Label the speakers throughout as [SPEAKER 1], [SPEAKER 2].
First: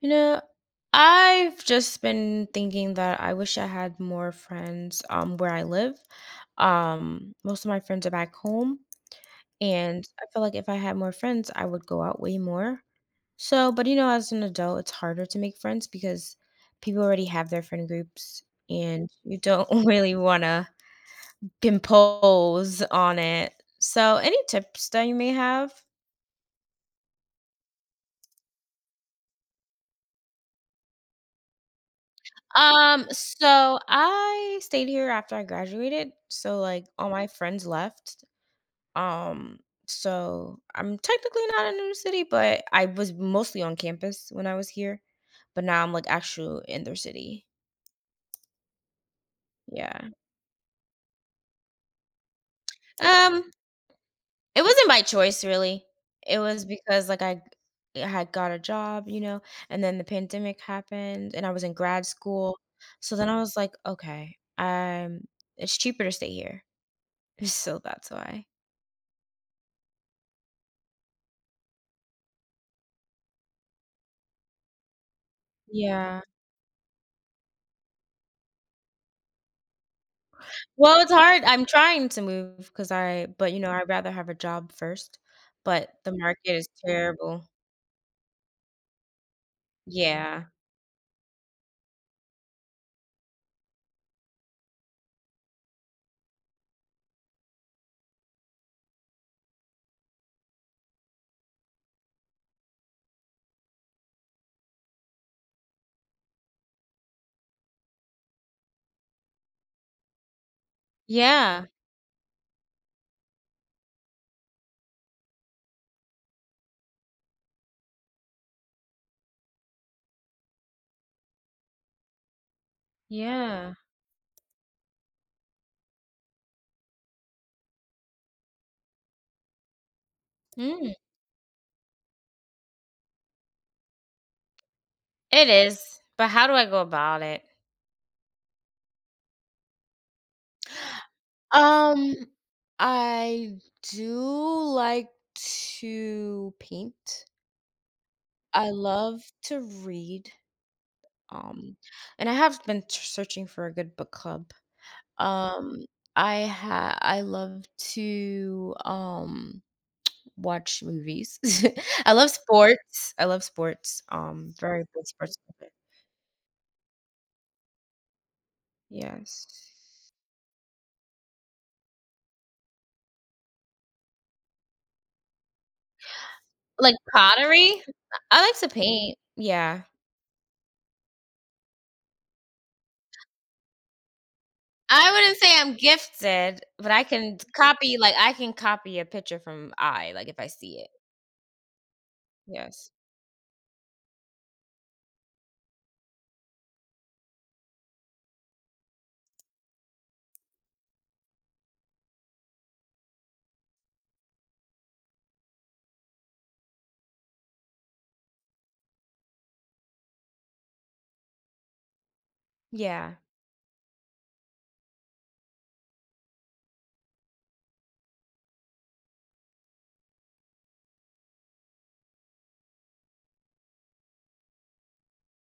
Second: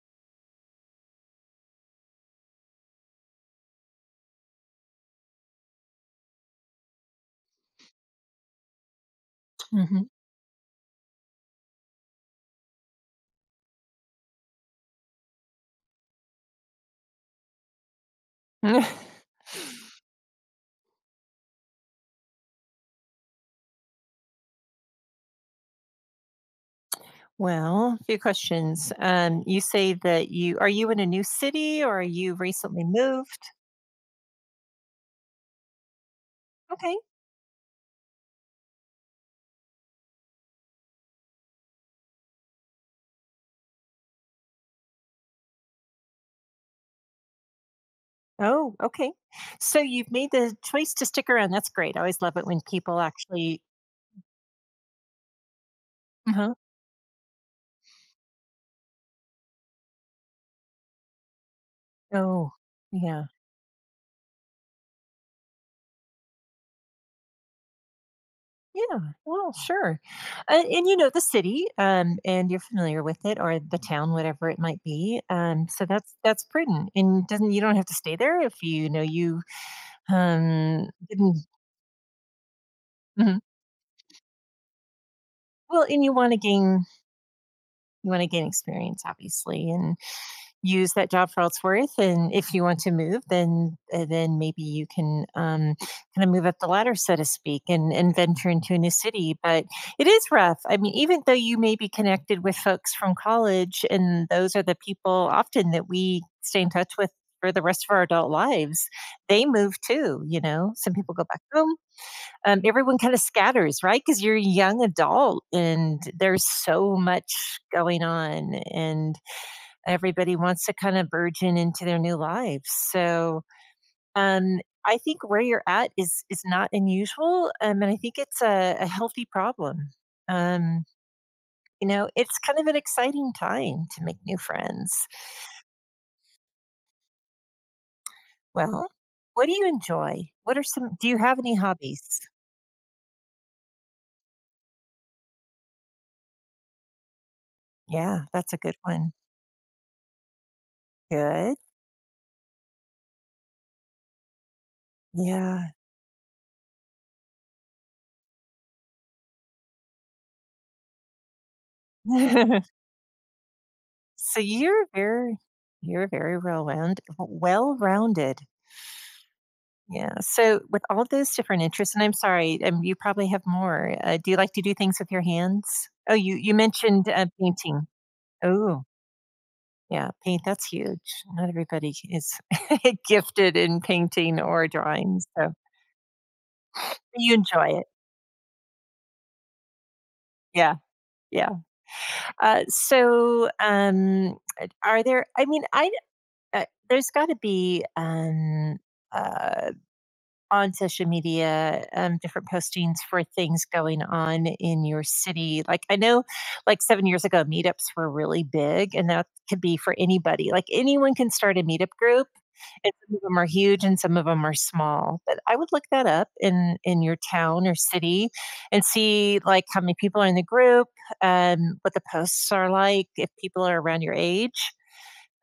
[SPEAKER 1] You know, I've just been thinking that I wish I had more friends where I live. Most of my friends are back home,
[SPEAKER 2] Mhm.
[SPEAKER 1] and I feel like if I had more friends, I would go out way more. So, but you know, as an adult, it's harder to make friends because people already have their friend groups and you don't really want to impose on it. So, any tips that you may have?
[SPEAKER 2] Well, a few questions. You say that you are you in a new city or you recently moved?
[SPEAKER 1] So I stayed here after I graduated. So like
[SPEAKER 2] Okay.
[SPEAKER 1] all my friends left. Um, so I'm technically not in a new city, but I was mostly on campus when I was here. But now I'm like actually in their city.
[SPEAKER 2] Oh, okay. So
[SPEAKER 1] Yeah.
[SPEAKER 2] you've made the choice to stick around. That's great. I always love it when people
[SPEAKER 1] Um,
[SPEAKER 2] actually.
[SPEAKER 1] it wasn't by choice really. It
[SPEAKER 2] Uh-huh.
[SPEAKER 1] was because like I had got a job, you know, and then the pandemic happened and I was in grad
[SPEAKER 2] Oh,
[SPEAKER 1] school. So
[SPEAKER 2] yeah.
[SPEAKER 1] then I was like, okay, it's cheaper to stay here. So that's why.
[SPEAKER 2] Yeah. Well, sure. And you know the city, and you're familiar with it, or the town, whatever it might be. So that's
[SPEAKER 1] Yeah.
[SPEAKER 2] that's prudent, and doesn't you don't have to stay there if you know you
[SPEAKER 1] Well, it's
[SPEAKER 2] didn't.
[SPEAKER 1] hard. I'm trying to move because I
[SPEAKER 2] Mhm.
[SPEAKER 1] but, you know, I'd rather have a job first,
[SPEAKER 2] Well,
[SPEAKER 1] but
[SPEAKER 2] and you
[SPEAKER 1] the
[SPEAKER 2] want to
[SPEAKER 1] market is
[SPEAKER 2] gain
[SPEAKER 1] terrible.
[SPEAKER 2] experience obviously, and
[SPEAKER 1] Yeah.
[SPEAKER 2] use that job for all it's worth. And if you want to move, then maybe you can, kind of move up the ladder, so to speak, and venture into a new city. But it is rough. I mean, even though you may be connected with folks from college, and those are the people often that we stay in touch with for the rest of our adult lives, they move too. You know, some people go back
[SPEAKER 1] Yeah.
[SPEAKER 2] home. Everyone kind of scatters, right? Because you're a young adult and there's so much going on, and everybody wants to kind of burgeon into their new lives. So,
[SPEAKER 1] Yeah.
[SPEAKER 2] um, I think where you're at is not unusual, and I think it's a healthy problem. Um,
[SPEAKER 1] Mm.
[SPEAKER 2] you know, it's kind of an exciting time to make new friends.
[SPEAKER 1] It is, but how do I go about it?
[SPEAKER 2] Well, what do you enjoy? What are some? Do you have any
[SPEAKER 1] Um,
[SPEAKER 2] hobbies?
[SPEAKER 1] I do like to paint.
[SPEAKER 2] Yeah, that's a
[SPEAKER 1] I
[SPEAKER 2] good one.
[SPEAKER 1] love to read,
[SPEAKER 2] Good.
[SPEAKER 1] um, and I have been t searching for a good book club.
[SPEAKER 2] Yeah.
[SPEAKER 1] Um, I love to, watch movies. I love sports. I love sports.
[SPEAKER 2] So
[SPEAKER 1] Very
[SPEAKER 2] you're
[SPEAKER 1] big sports
[SPEAKER 2] very
[SPEAKER 1] fan.
[SPEAKER 2] well round well rounded.
[SPEAKER 1] Yes.
[SPEAKER 2] Yeah. So with all those different interests, and I'm sorry, you probably have more. Do you like to do things with your hands? Oh, you
[SPEAKER 1] Like
[SPEAKER 2] mentioned
[SPEAKER 1] pottery?
[SPEAKER 2] painting.
[SPEAKER 1] I like to
[SPEAKER 2] Oh,
[SPEAKER 1] paint. Yeah.
[SPEAKER 2] yeah, paint. That's huge. Not everybody is gifted in painting or
[SPEAKER 1] I
[SPEAKER 2] drawing,
[SPEAKER 1] wouldn't
[SPEAKER 2] so
[SPEAKER 1] say I'm gifted, but I
[SPEAKER 2] you
[SPEAKER 1] can
[SPEAKER 2] enjoy it.
[SPEAKER 1] copy like, I can copy a picture from I. like, if I
[SPEAKER 2] Yeah,
[SPEAKER 1] see it.
[SPEAKER 2] yeah. Uh,
[SPEAKER 1] Yes.
[SPEAKER 2] so, um, are there? I mean, I there's got to be uh, on social media, different postings for things going on in your city? Like, I know like 7 years ago, meetups were really big, and that could be for anybody. Like, anyone can start a meetup group, and
[SPEAKER 1] Yeah.
[SPEAKER 2] some of them are huge and some of them are small. But I would look that up in your town or city and see, like, how many people are in the group, what the posts are like, if people are around your age.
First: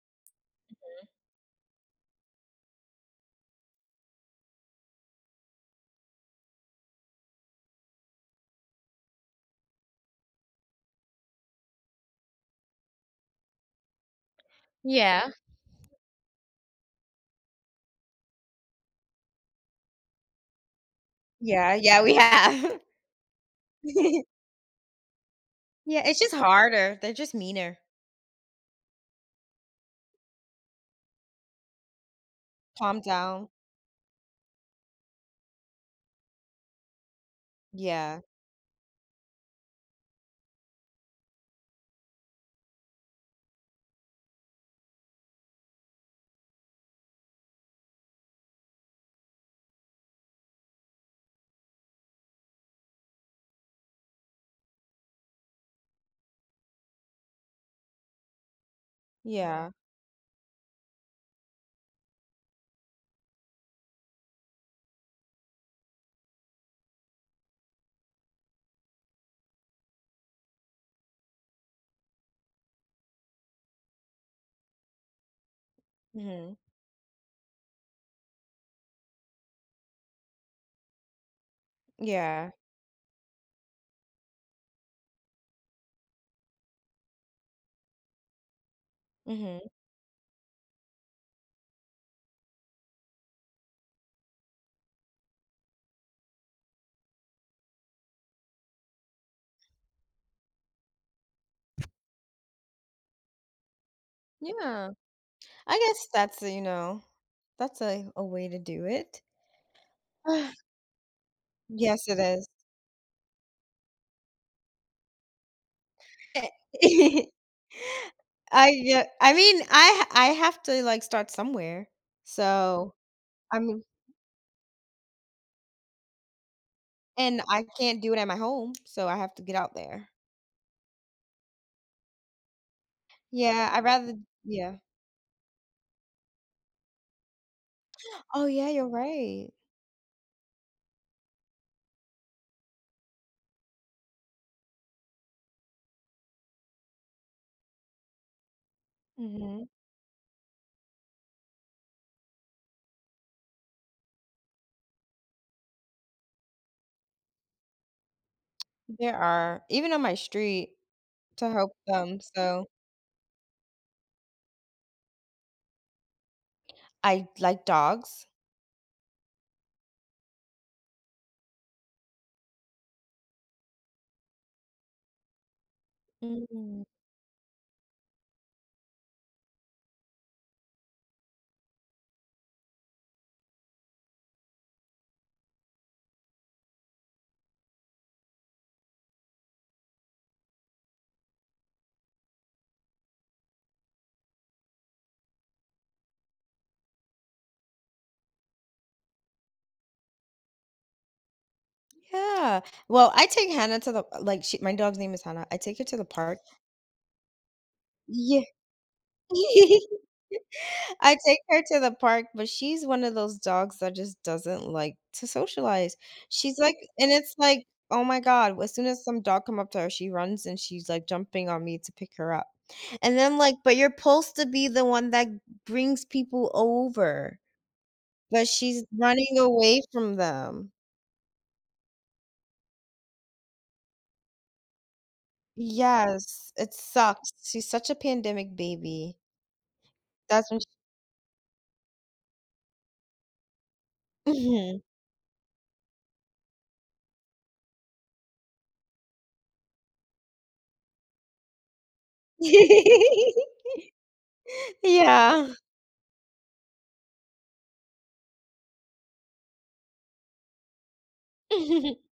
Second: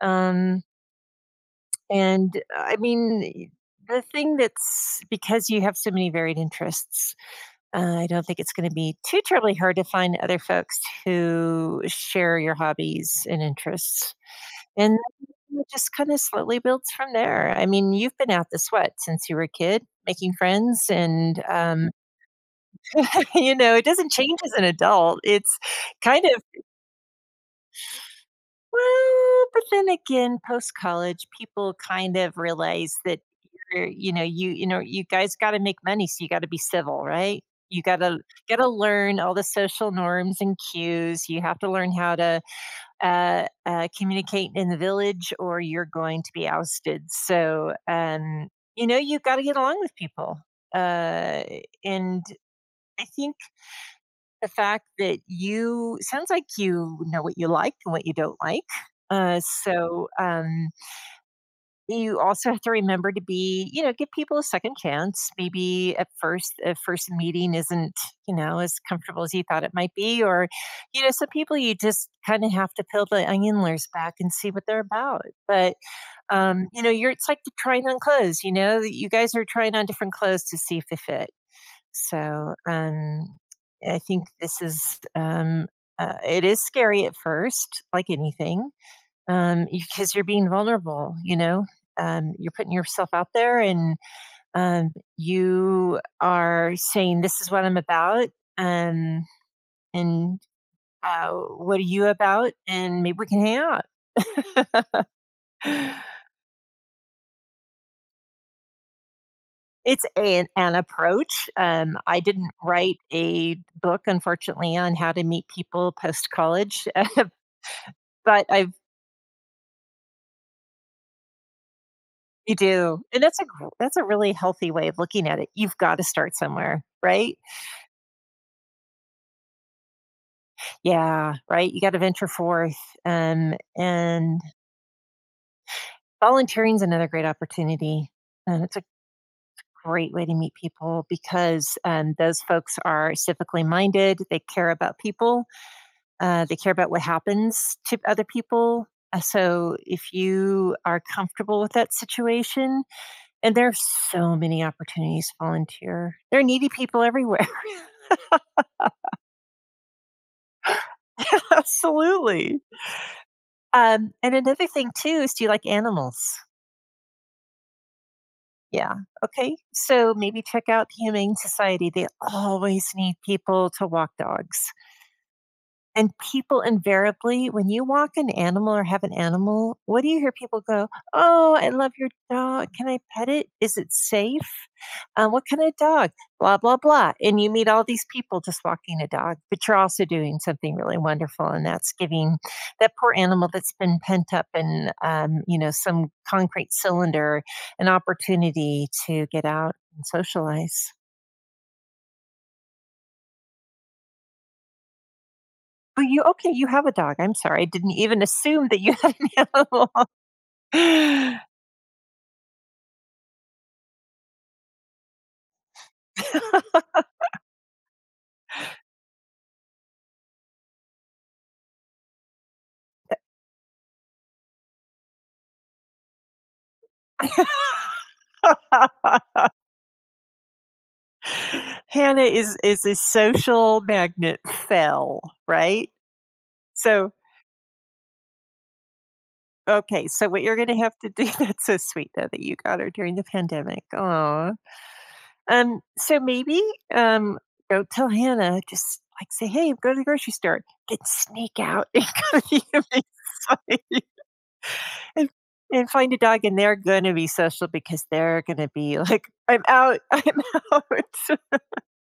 [SPEAKER 2] Um and I mean, the thing that's because you have so many varied interests, I don't think it's going to be too terribly hard to find other folks who share your hobbies and interests. And
[SPEAKER 1] Yeah.
[SPEAKER 2] it just kind of slowly builds from there. I mean, you've been out this what since you were a kid, making friends, and
[SPEAKER 1] Yeah, yeah, we have.
[SPEAKER 2] you know, it doesn't change as an adult. It's
[SPEAKER 1] Yeah, it's
[SPEAKER 2] kind
[SPEAKER 1] just
[SPEAKER 2] of
[SPEAKER 1] harder. They're just meaner.
[SPEAKER 2] Well, but then again, post college, people kind of realize
[SPEAKER 1] Calm
[SPEAKER 2] that
[SPEAKER 1] down.
[SPEAKER 2] you're, you know, you know, you guys got to make money, so you got to be civil, right? You got to
[SPEAKER 1] Yeah.
[SPEAKER 2] learn all the social norms and cues. You have to learn how to communicate in the village, or you're going to be ousted. So, you know, you got to get along with people, uh, and I think the fact that you sounds like you know what you like and what you don't like. Uh,
[SPEAKER 1] Yeah.
[SPEAKER 2] so um, you also have to remember to be, you know, give people a second chance. Maybe at first, a first meeting isn't, you know, as comfortable as you thought it might be, or, you know, some people you just kind of have to peel the onion layers back and see what they're about. But
[SPEAKER 1] Mhm.
[SPEAKER 2] um, you know, you're it's like the trying on clothes. You know, you guys are trying on different clothes to see if they fit.
[SPEAKER 1] Yeah.
[SPEAKER 2] So, I think this is, it is scary at first, like anything,
[SPEAKER 1] Mhm.
[SPEAKER 2] because you're being vulnerable, you know? You're putting yourself out there, and um, you are saying, this is what I'm about. Um, and what are you about? And maybe we can hang out.
[SPEAKER 1] Yeah. I guess that's, you know, that's a way to do it.
[SPEAKER 2] It's an approach.
[SPEAKER 1] Yes, it
[SPEAKER 2] I
[SPEAKER 1] is.
[SPEAKER 2] didn't write a book, unfortunately, on how to meet people post college.
[SPEAKER 1] Eh,
[SPEAKER 2] But I
[SPEAKER 1] I yeah, I mean, I have to, like, start somewhere.
[SPEAKER 2] you
[SPEAKER 1] So,
[SPEAKER 2] do, and that's a
[SPEAKER 1] I
[SPEAKER 2] gr
[SPEAKER 1] mean
[SPEAKER 2] that's a really healthy way of looking at it. You've gotta start somewhere, right?
[SPEAKER 1] and I can't do it at my home, so I have to get out there.
[SPEAKER 2] Yeah, right? You gotta venture forth, um,
[SPEAKER 1] Yeah, I rather
[SPEAKER 2] and
[SPEAKER 1] yeah.
[SPEAKER 2] volunteering is another great opportunity,
[SPEAKER 1] Oh,
[SPEAKER 2] and
[SPEAKER 1] yeah,
[SPEAKER 2] it's a
[SPEAKER 1] you're right.
[SPEAKER 2] great way to meet people because, those folks are civically minded, they care about people, they care about what happens to other people,
[SPEAKER 1] Mhm.
[SPEAKER 2] so if you are comfortable with that situation, and there are so many opportunities to volunteer. There are needy people everywhere.
[SPEAKER 1] There are, even on my street to help them,
[SPEAKER 2] Absolutely.
[SPEAKER 1] so
[SPEAKER 2] And another thing too is, do you like animals?
[SPEAKER 1] I like dogs.
[SPEAKER 2] Yeah. Okay. So maybe check out the Humane Society. They always need people to walk dogs. And people
[SPEAKER 1] Mhm.
[SPEAKER 2] invariably, when you walk an animal or have an animal, what do you hear people go? Oh, I love your dog. Can I pet it? Is it safe? What kind of dog blah blah blah, and you meet all these people just walking a dog. But you're also doing something really wonderful, and that's giving that poor animal that's been pent up in, you know, some concrete cylinder, an opportunity to get out and socialize.
[SPEAKER 1] Yeah. Well, I take Hannah to the like, she my dog's name is Hannah. I take her to
[SPEAKER 2] But
[SPEAKER 1] the
[SPEAKER 2] you
[SPEAKER 1] park.
[SPEAKER 2] okay, you have a dog. I'm sorry I didn't even
[SPEAKER 1] Yeah.
[SPEAKER 2] assume that you had an animal.
[SPEAKER 1] I take her to the park, but she's one of those dogs that just doesn't like to socialize. She's like and it's like, "Oh my god," as soon as some dog come up to her, she runs and she's, like, jumping on me to pick her up. And then, like, "But you're supposed to be the one that brings people over." But she's running away from them.
[SPEAKER 2] Hannah is a social magnet fell right.
[SPEAKER 1] Yes, it
[SPEAKER 2] So
[SPEAKER 1] sucks. She's such a pandemic baby.
[SPEAKER 2] okay, so what
[SPEAKER 1] That's
[SPEAKER 2] you're
[SPEAKER 1] when sh
[SPEAKER 2] gonna have to do that's so sweet though that you got her during the pandemic, oh. So maybe, um, go tell Hannah, just, like, say, "Hey, go to the grocery store," then sneak out and go to the MHC and
[SPEAKER 1] Yeah.
[SPEAKER 2] find a dog, and they're gonna be social because they're gonna be like, "I'm out, I'm out.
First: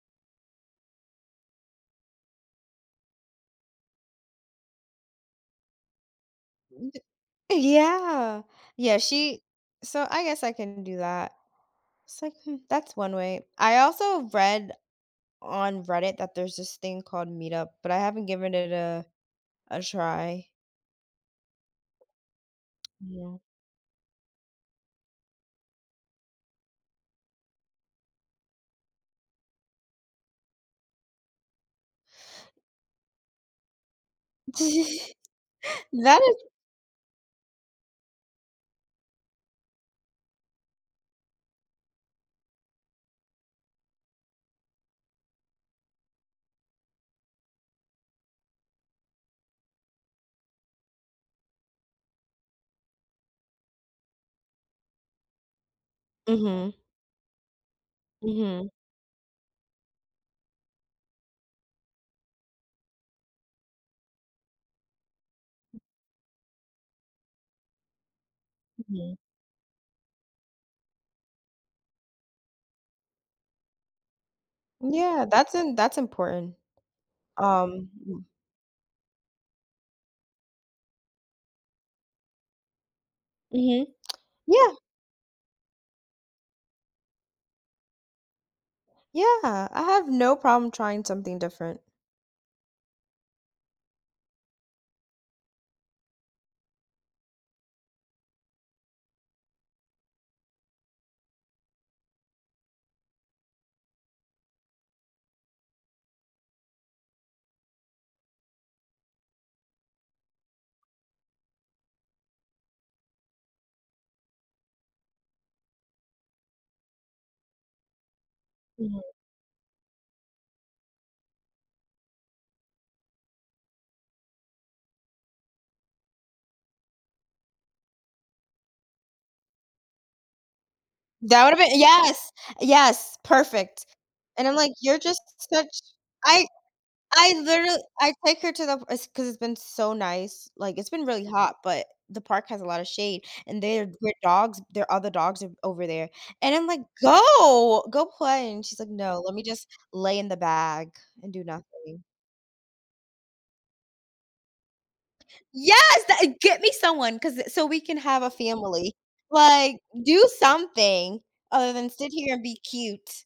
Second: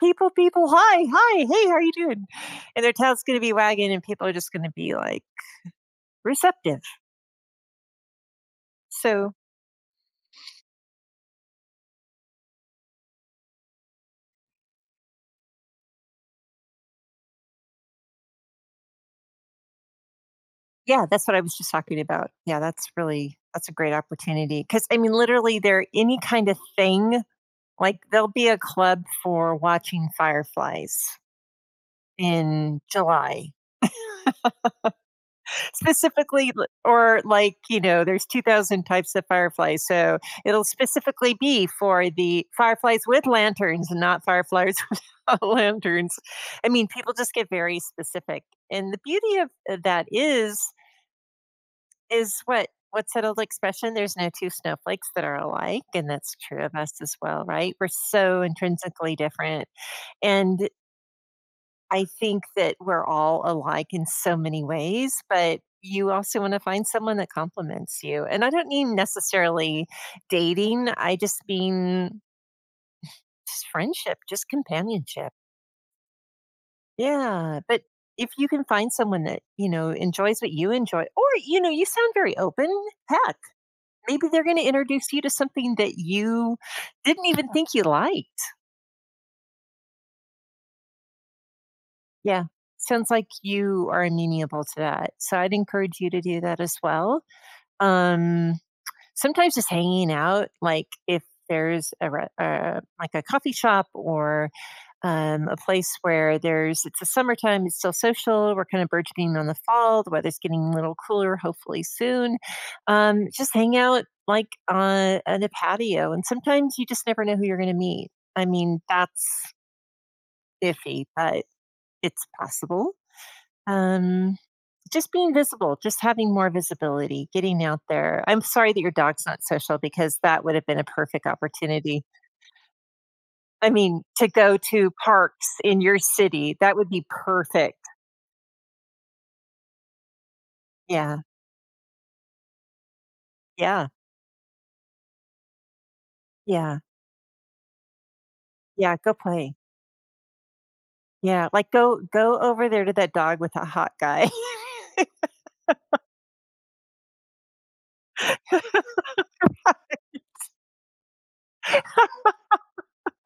[SPEAKER 2] People, people, hi, hi, hey, how are you doing?" And their tail's gonna be wagging, and people are just gonna be, like, receptive.
[SPEAKER 1] Yeah. Yeah,
[SPEAKER 2] So
[SPEAKER 1] she So I guess I can do that. It's like, hmm, that's one way. I also read on Reddit that there's this thing called Meetup, but I haven't given it a try.
[SPEAKER 2] yeah, that's what I was just talking about. Yeah, that's
[SPEAKER 1] Yeah.
[SPEAKER 2] really that's a great opportunity because I mean, literally, there any kind of thing like, there'll be a club for watching fireflies in July.
[SPEAKER 1] That is.
[SPEAKER 2] Specifically l or, like, you know, there's 2,000 types of fireflies, so it'll specifically be for the fireflies with lanterns and not fireflies without lanterns. I mean, people just get very specific, and the beauty of, that is what what's that old expression? There's no two snowflakes that are alike, and that's true
[SPEAKER 1] Mhm,
[SPEAKER 2] of us as well, right? We're so
[SPEAKER 1] mhm,
[SPEAKER 2] intrinsically different. And I think that we're all alike in so many ways, but you also want to find someone that complements you. And I don't mean
[SPEAKER 1] mhm.
[SPEAKER 2] necessarily dating, I just mean just friendship, just
[SPEAKER 1] Yeah,
[SPEAKER 2] companionship.
[SPEAKER 1] that's important.
[SPEAKER 2] Yeah. But
[SPEAKER 1] Um
[SPEAKER 2] if you can find someone that, you know, enjoys what you enjoy, or, you know, you sound very open. Heck,
[SPEAKER 1] Mhm.
[SPEAKER 2] maybe they're gonna
[SPEAKER 1] Yeah,
[SPEAKER 2] introduce you to something that you didn't even think you liked.
[SPEAKER 1] yeah, I have no problem trying something different.
[SPEAKER 2] Yeah. Sounds like you are amenable to that. So I'd encourage you to do that as well. Um, Sometimes just hanging out, like if there's a like a coffee shop, or a place where there's it's the summertime, it's still social, we're kind of burgeoning on the fall, the weather's getting a little cooler hopefully soon. Just hang out like on a patio, and sometimes you just never know who you're going to meet. I mean, that's iffy, but it's possible. um, just being visible, just having more visibility, getting out there. I'm sorry that your dog's not social because that would have been a perfect
[SPEAKER 1] That would have been,
[SPEAKER 2] opportunity.
[SPEAKER 1] yes, yes,
[SPEAKER 2] I
[SPEAKER 1] perfect.
[SPEAKER 2] mean, to
[SPEAKER 1] And
[SPEAKER 2] go
[SPEAKER 1] I'm like,
[SPEAKER 2] to
[SPEAKER 1] "You're just
[SPEAKER 2] parks in
[SPEAKER 1] such."
[SPEAKER 2] your
[SPEAKER 1] I
[SPEAKER 2] city, that would be
[SPEAKER 1] I
[SPEAKER 2] perfect.
[SPEAKER 1] literally I take her to the because it's 'cause it's been so nice, like, it's been
[SPEAKER 2] Yeah,
[SPEAKER 1] really hot, but the park has a lot of shade, and their
[SPEAKER 2] yeah,
[SPEAKER 1] their dogs their other dogs are over there, and I'm
[SPEAKER 2] yeah,
[SPEAKER 1] like, "Go, go play," and she's like,
[SPEAKER 2] yeah, go
[SPEAKER 1] "No, let me
[SPEAKER 2] play.
[SPEAKER 1] just lay in the bag and do
[SPEAKER 2] Yeah, like, go
[SPEAKER 1] nothing."
[SPEAKER 2] over there to that dog with a hot guy.
[SPEAKER 1] Yes, that get me someone because so we can have a family. Like, do something other than sit here and be cute.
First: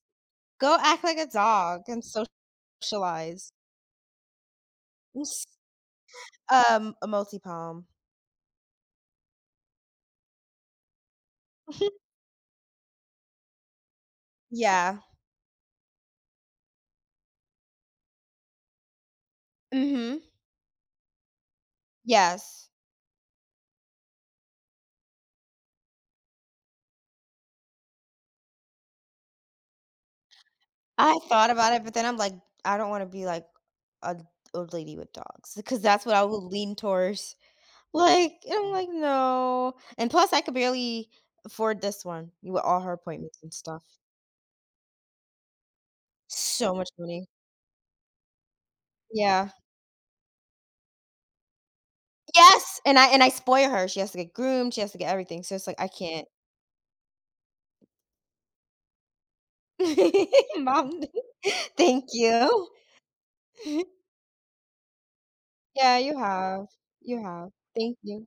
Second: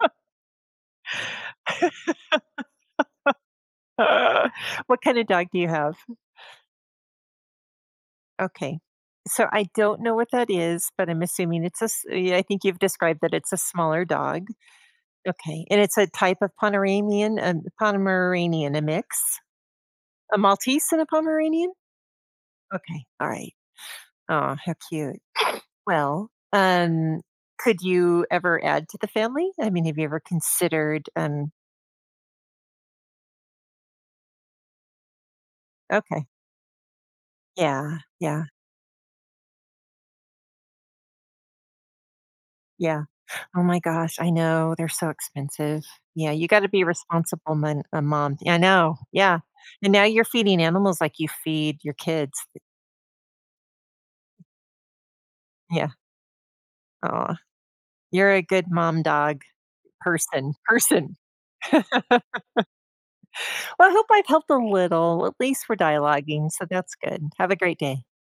[SPEAKER 1] Go act like a dog and socialize.
[SPEAKER 2] Uh, What kinda dog
[SPEAKER 1] Oops.
[SPEAKER 2] do you have?
[SPEAKER 1] A multi palm.
[SPEAKER 2] Okay. So, I don't know what that is, but I'm assuming it's a s yeah, I think you've described that it's a smaller dog.
[SPEAKER 1] Yeah.
[SPEAKER 2] Okay, and it's a type of Pomeranian, Pomeranian, a mix?
[SPEAKER 1] Mhm.
[SPEAKER 2] A Maltese and a Pomeranian?
[SPEAKER 1] Yes.
[SPEAKER 2] Okay, alright. Oh, how cute. Well, could you ever add to the family? I mean, have you ever considered,
[SPEAKER 1] I thought about it, but then I'm like, I don't wanna be like a old lady with dogs because that's what I
[SPEAKER 2] okay.
[SPEAKER 1] would lean towards.
[SPEAKER 2] Yeah,
[SPEAKER 1] Like,
[SPEAKER 2] yeah,
[SPEAKER 1] and I'm like, "No." And plus I could barely afford this one with all her
[SPEAKER 2] yeah.
[SPEAKER 1] appointments and
[SPEAKER 2] Oh my
[SPEAKER 1] stuff.
[SPEAKER 2] gosh, I know, they're so expensive. Yeah, you gotta
[SPEAKER 1] So
[SPEAKER 2] be
[SPEAKER 1] much money.
[SPEAKER 2] responsible mon a mom. I know, yeah,
[SPEAKER 1] Yeah.
[SPEAKER 2] and now you're feeding animals like you feed your kids.
[SPEAKER 1] Yes, and I spoil her. She has to get groomed, she has to get everything, so it's like I
[SPEAKER 2] Yeah,
[SPEAKER 1] can't.
[SPEAKER 2] oh, you're a good mom dog person
[SPEAKER 1] Mom,
[SPEAKER 2] person.
[SPEAKER 1] thank you.
[SPEAKER 2] Well, I hope I've helped a little. At least we're
[SPEAKER 1] Yeah, you
[SPEAKER 2] dialoguing, so
[SPEAKER 1] have.
[SPEAKER 2] that's
[SPEAKER 1] You
[SPEAKER 2] good. Have
[SPEAKER 1] have.
[SPEAKER 2] a great
[SPEAKER 1] Thank
[SPEAKER 2] day.
[SPEAKER 1] you.